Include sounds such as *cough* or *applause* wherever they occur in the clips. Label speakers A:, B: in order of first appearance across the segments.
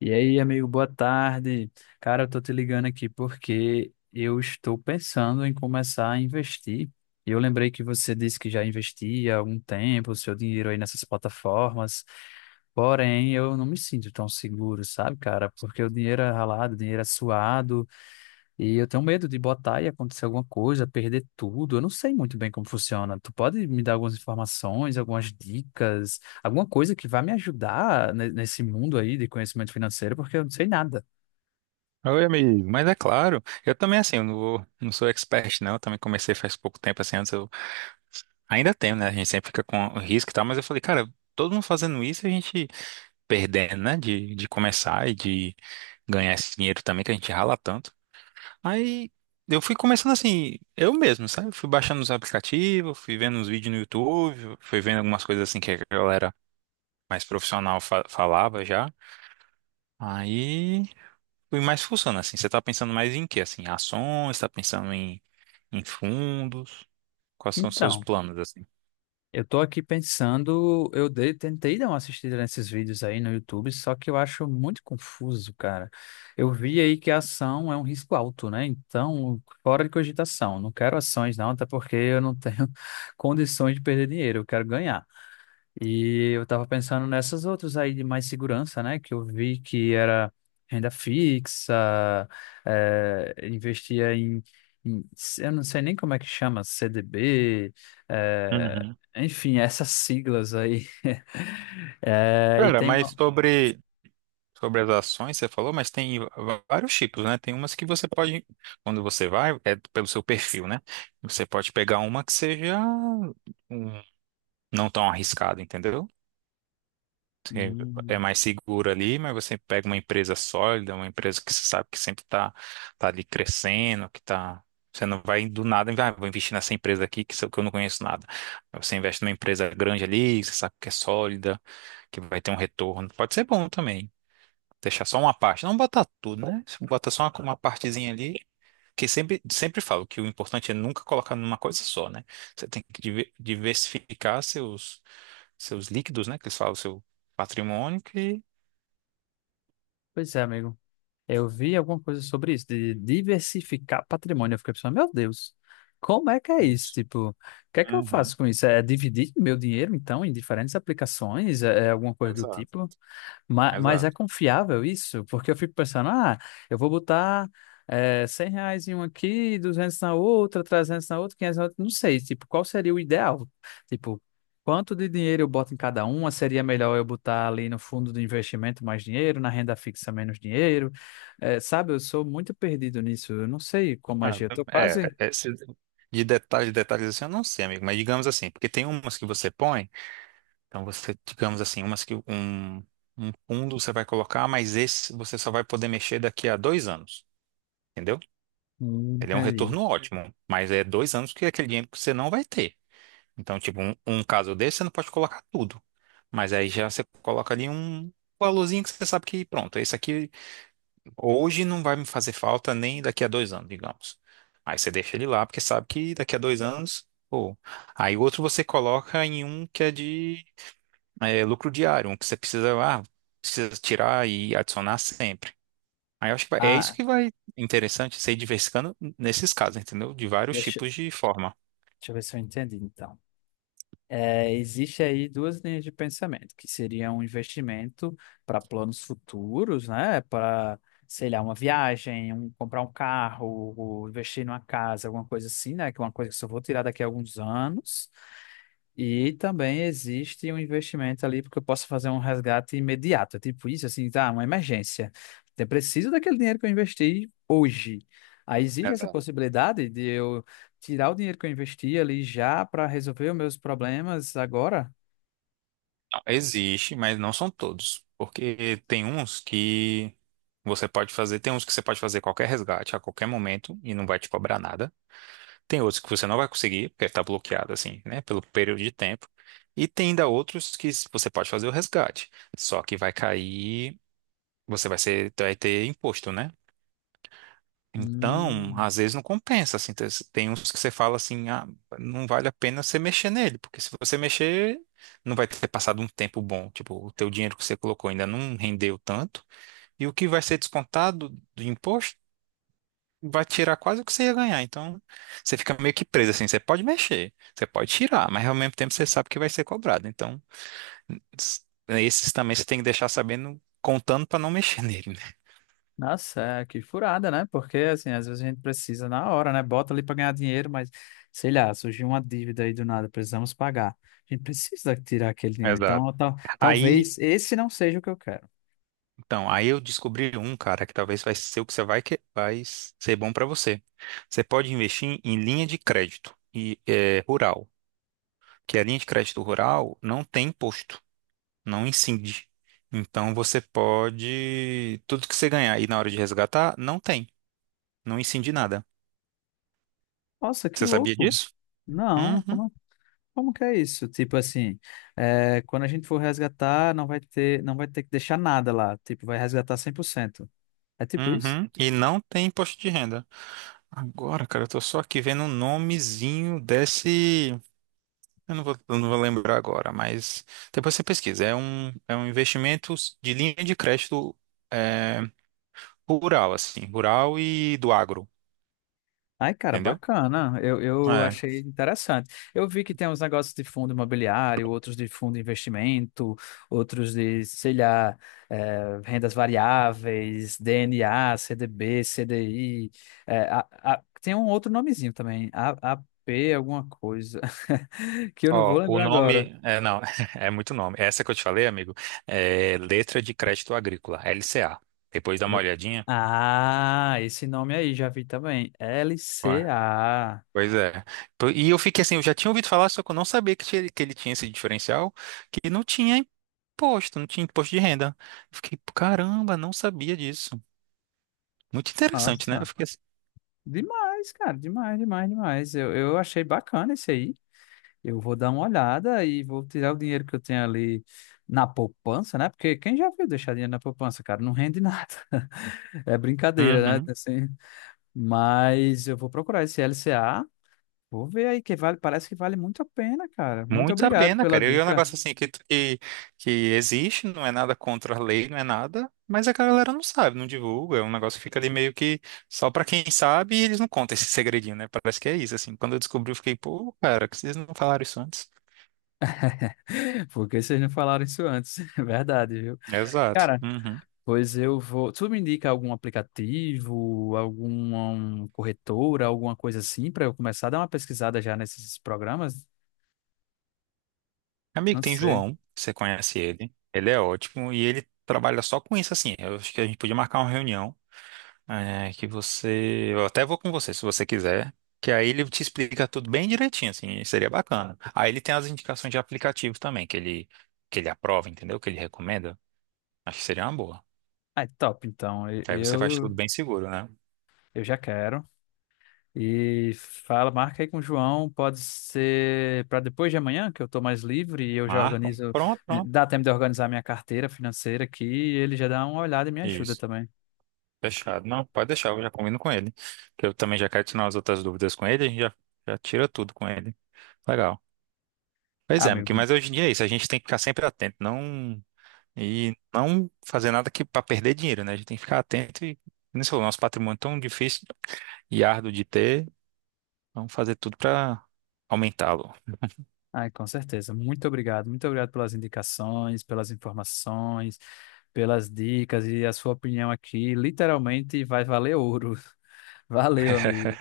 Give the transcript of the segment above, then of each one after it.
A: E aí, amigo, boa tarde. Cara, eu tô te ligando aqui porque eu estou pensando em começar a investir. Eu lembrei que você disse que já investia há algum tempo o seu dinheiro aí nessas plataformas. Porém, eu não me sinto tão seguro, sabe, cara? Porque o dinheiro é ralado, o dinheiro é suado. E eu tenho medo de botar e acontecer alguma coisa, perder tudo. Eu não sei muito bem como funciona. Tu pode me dar algumas informações, algumas dicas, alguma coisa que vá me ajudar nesse mundo aí de conhecimento financeiro, porque eu não sei nada.
B: Oi, amigo. Mas é claro, eu também, assim, eu não, vou- não sou expert, não. Eu também comecei faz pouco tempo, assim, antes eu ainda tenho, né? A gente sempre fica com o risco e tal, mas eu falei, cara, todo mundo fazendo isso, a gente perdendo, né? De começar e de ganhar esse dinheiro também, que a gente rala tanto. Aí eu fui começando assim, eu mesmo, sabe? Fui baixando os aplicativos, fui vendo uns vídeos no YouTube, fui vendo algumas coisas assim que a galera mais profissional falava já. Aí. E mais funciona assim? Você tá pensando mais em quê? Assim, ações? Tá pensando em, em fundos? Quais são os seus
A: Então,
B: planos, assim?
A: eu tô aqui pensando, tentei dar uma assistida nesses vídeos aí no YouTube, só que eu acho muito confuso, cara. Eu vi aí que a ação é um risco alto, né? Então, fora de cogitação. Não quero ações, não, até porque eu não tenho *laughs* condições de perder dinheiro, eu quero ganhar. E eu tava pensando nessas outras aí de mais segurança, né? Que eu vi que era renda fixa, investia em, eu não sei nem como é que chama, CDB, eh,
B: Uhum.
A: enfim, *laughs* essas siglas aí. *laughs* E
B: Cara,
A: tem
B: mas
A: uma.
B: sobre, sobre as ações, você falou, mas tem vários tipos, né? Tem umas que você pode, quando você vai, é pelo seu perfil, né? Você pode pegar uma que seja um- não tão arriscada, entendeu? É
A: Hum,
B: mais seguro ali, mas você pega uma empresa sólida, uma empresa que você sabe que sempre está tá tá ali crescendo, que tá. Você não vai do nada, ah, vou investir nessa empresa aqui que, que eu não conheço nada. Você investe numa empresa grande ali, que você sabe que é sólida, que vai ter um retorno. Pode ser bom também. Deixar só uma parte. Não botar tudo, né? Você bota só uma partezinha ali. Que sempre falo que o importante é nunca colocar numa coisa só, né? Você tem que diversificar seus, seus líquidos, né? Que eles falam, seu patrimônio, que
A: pois é, amigo. Eu vi alguma coisa sobre isso, de diversificar patrimônio. Eu fiquei pensando, meu Deus, como é que é isso?
B: Isso.
A: Tipo, o que é que eu
B: Uhum.
A: faço com isso? É dividir meu dinheiro, então, em diferentes aplicações? É alguma coisa do
B: Exato,
A: tipo? Mas, é
B: exato.
A: confiável isso? Porque eu fico pensando, ah, eu vou botar R$ 100 em um aqui, 200 na outra, 300 na outra, 500 na outra, não sei, tipo, qual seria o ideal? Tipo, quanto de dinheiro eu boto em cada uma? Seria melhor eu botar ali no fundo do investimento mais dinheiro, na renda fixa menos dinheiro? Sabe, eu sou muito perdido nisso, eu não sei como
B: Ah,
A: agir, eu tô
B: é,
A: quase...
B: é, se- de detalhes assim, eu não sei, amigo, mas digamos assim, porque tem umas que você põe, então você, digamos assim, umas que um fundo você vai colocar, mas esse você só vai poder mexer daqui a dois anos, entendeu? Ele é um
A: Entendi.
B: retorno ótimo, mas é dois anos que é aquele dinheiro que você não vai ter. Então, tipo, um caso desse, você não pode colocar tudo, mas aí já você coloca ali um valorzinho que você sabe que, pronto, esse aqui hoje não vai me fazer falta nem daqui a dois anos, digamos. Aí você deixa ele lá, porque sabe que daqui a dois anos. Pô. Aí o outro você coloca em um que é de é, lucro diário, um que você precisa, ah, precisa tirar e adicionar sempre. Aí eu acho que é isso
A: Ah,
B: que vai interessante, você ir diversificando nesses casos, entendeu? De vários
A: deixa,
B: tipos de forma.
A: deixa eu ver se eu entendi, então. É, existe aí duas linhas de pensamento, que seria um investimento para planos futuros, né? Para, sei lá, uma viagem, um, comprar um carro, ou investir numa casa, alguma coisa assim, né? Que é uma coisa que eu só vou tirar daqui a alguns anos. E também existe um investimento ali, porque eu posso fazer um resgate imediato. É tipo isso, assim, tá, uma emergência. Eu preciso daquele dinheiro que eu investi hoje. Aí existe essa
B: Exato.
A: possibilidade de eu tirar o dinheiro que eu investi ali já para resolver os meus problemas agora?
B: Existe, mas não são todos. Porque tem uns que você pode fazer, tem uns que você pode fazer qualquer resgate a qualquer momento e não vai te cobrar nada. Tem outros que você não vai conseguir, porque está bloqueado, assim, né, pelo período de tempo. E tem ainda outros que você pode fazer o resgate. Só que vai cair, vai ter imposto, né? Então,
A: Hum,
B: às vezes não compensa, assim. Tem uns que você fala assim, ah, não vale a pena você mexer nele, porque se você mexer, não vai ter passado um tempo bom. Tipo, o teu dinheiro que você colocou ainda não rendeu tanto, e o que vai ser descontado do imposto vai tirar quase o que você ia ganhar. Então, você fica meio que preso assim. Você pode mexer, você pode tirar, mas ao mesmo tempo você sabe que vai ser cobrado. Então, s- esses também você tem que deixar sabendo, contando para não mexer *laughs* nele, né?
A: nossa, é, que furada, né? Porque, assim, às vezes a gente precisa na hora, né? Bota ali para ganhar dinheiro, mas, sei lá, surgiu uma dívida aí do nada, precisamos pagar. A gente precisa tirar aquele dinheiro.
B: Exato.
A: Então,
B: Aí,
A: talvez esse não seja o que eu quero.
B: então, aí eu descobri um, cara, que talvez vai ser o que você vai que vai ser bom para você. Você pode investir em linha de crédito e eh, rural, que a linha de crédito rural não tem imposto. Não incide. Então você pode. Tudo que você ganhar e na hora de resgatar, não tem. Não incide nada.
A: Nossa, que
B: Você sabia
A: louco!
B: disso?
A: Não,
B: Uhum.
A: como que é isso? Tipo assim, é, quando a gente for resgatar, não vai ter que deixar nada lá. Tipo, vai resgatar 100%. É tipo isso?
B: Uhum. E não tem imposto de renda. Agora, cara, eu tô só aqui vendo o nomezinho desse. Eu não vou lembrar agora, mas depois você pesquisa. É um investimento de linha de crédito é, rural, assim, rural e do agro,
A: Ai, cara,
B: entendeu?
A: bacana. Eu
B: É.
A: achei interessante. Eu vi que tem uns negócios de fundo imobiliário, outros de fundo de investimento, outros de, sei lá, rendas variáveis, DNA, CDB, CDI. Tem um outro nomezinho também, AP, alguma coisa, *laughs* que eu não vou
B: Ó, o
A: lembrar agora.
B: nome, é, não, *laughs* é muito nome. Essa que eu te falei, amigo, é Letra de Crédito Agrícola, LCA. Depois dá uma
A: Eh,
B: olhadinha.
A: Ah, esse nome aí, já vi também. L C
B: Ué.
A: A.
B: Pois é. E eu fiquei assim, eu já tinha ouvido falar, só que eu não sabia que, que ele tinha esse diferencial, que não tinha imposto, não tinha imposto de renda. Eu fiquei, caramba, não sabia disso. Muito interessante, né? Eu
A: Nossa.
B: fiquei assim.
A: Demais, cara, demais, demais, demais. Eu achei bacana isso aí. Eu vou dar uma olhada e vou tirar o dinheiro que eu tenho ali na poupança, né? Porque quem já viu deixar dinheiro na poupança, cara, não rende nada. *laughs* É brincadeira, né?
B: "Uhum."
A: Assim, mas eu vou procurar esse LCA, vou ver aí que vale, parece que vale muito a pena, cara. Muito
B: Muito a
A: obrigado
B: pena,
A: pela
B: cara. E é um
A: dica.
B: negócio assim que existe, não é nada contra a lei, não é nada, mas a galera não sabe, não divulga. É um negócio que fica ali meio que só pra quem sabe e eles não contam esse *laughs* segredinho, né? Parece que é isso, assim. Quando eu descobri, eu fiquei, pô, cara, que vocês não falaram isso antes?
A: *laughs* Porque vocês não falaram isso antes, *laughs* é verdade, viu?
B: Exato.
A: Cara,
B: Uhum.
A: pois eu vou. Tu me indica algum aplicativo, corretora, alguma coisa assim, para eu começar a dar uma pesquisada já nesses programas?
B: Amigo,
A: Não
B: tem
A: sei.
B: João, você conhece ele. Ele é ótimo e ele trabalha só com isso, assim. Eu acho que a gente podia marcar uma reunião. É, que você. Eu até vou com você, se você quiser. Que aí ele te explica tudo bem direitinho, assim, seria bacana. Aí ele tem as indicações de aplicativo também, que ele aprova, entendeu? Que ele recomenda. Acho que seria uma boa.
A: Ah, é top, então.
B: Que aí você faz tudo bem seguro, né?
A: Eu já quero. E fala, marca aí com o João, pode ser para depois de amanhã, que eu estou mais livre e eu já
B: Marcam.
A: organizo.
B: Pronto.
A: Dá tempo de organizar minha carteira financeira aqui e ele já dá uma olhada e me ajuda
B: Isso.
A: também.
B: Fechado. Não, pode deixar, eu já combino com ele. Que eu também já quero tirar as outras dúvidas com ele, já tira tudo com ele. Legal. Pois
A: Ah,
B: é,
A: meu,
B: Miki, mas hoje em dia é isso, a gente tem que ficar sempre atento, não. E não fazer nada que para perder dinheiro, né? A gente tem que ficar atento e, como você falou, nosso patrimônio é tão difícil e árduo de ter, vamos fazer tudo para aumentá-lo,
A: ai, com certeza. Muito obrigado. Muito obrigado pelas indicações, pelas informações, pelas dicas e a sua opinião aqui. Literalmente vai valer ouro. *laughs* Valeu,
B: *laughs*
A: amigo.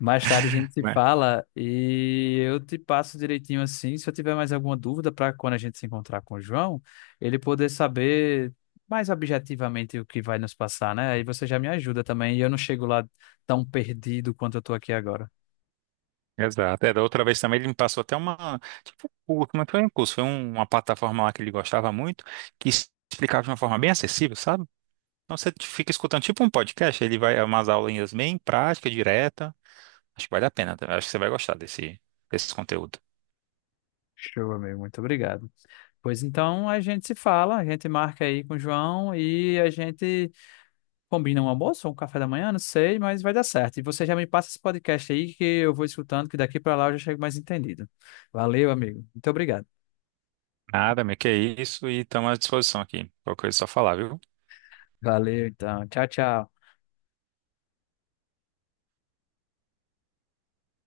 A: Mais tarde a gente se
B: né?
A: fala e eu te passo direitinho assim. Se eu tiver mais alguma dúvida para quando a gente se encontrar com o João, ele poder saber mais objetivamente o que vai nos passar, né? Aí você já me ajuda também e eu não chego lá tão perdido quanto eu tô aqui agora.
B: Exato. É, da outra vez também ele me passou até uma, tipo, um curso, mas foi um curso, uma plataforma lá que ele gostava muito, que explicava de uma forma bem acessível, sabe? Então você fica escutando tipo um podcast, ele vai umas aulinhas bem práticas, direta, acho que vale a pena. Acho que você vai gostar desse conteúdo.
A: Show, amigo. Muito obrigado. Pois então a gente se fala, a gente marca aí com o João e a gente combina um almoço ou um café da manhã, não sei, mas vai dar certo. E você já me passa esse podcast aí que eu vou escutando, que daqui para lá eu já chego mais entendido. Valeu, amigo. Muito obrigado.
B: Nada, meu, que é isso. E estamos à disposição aqui. Qualquer coisa é só falar, viu?
A: Valeu, então. Tchau, tchau.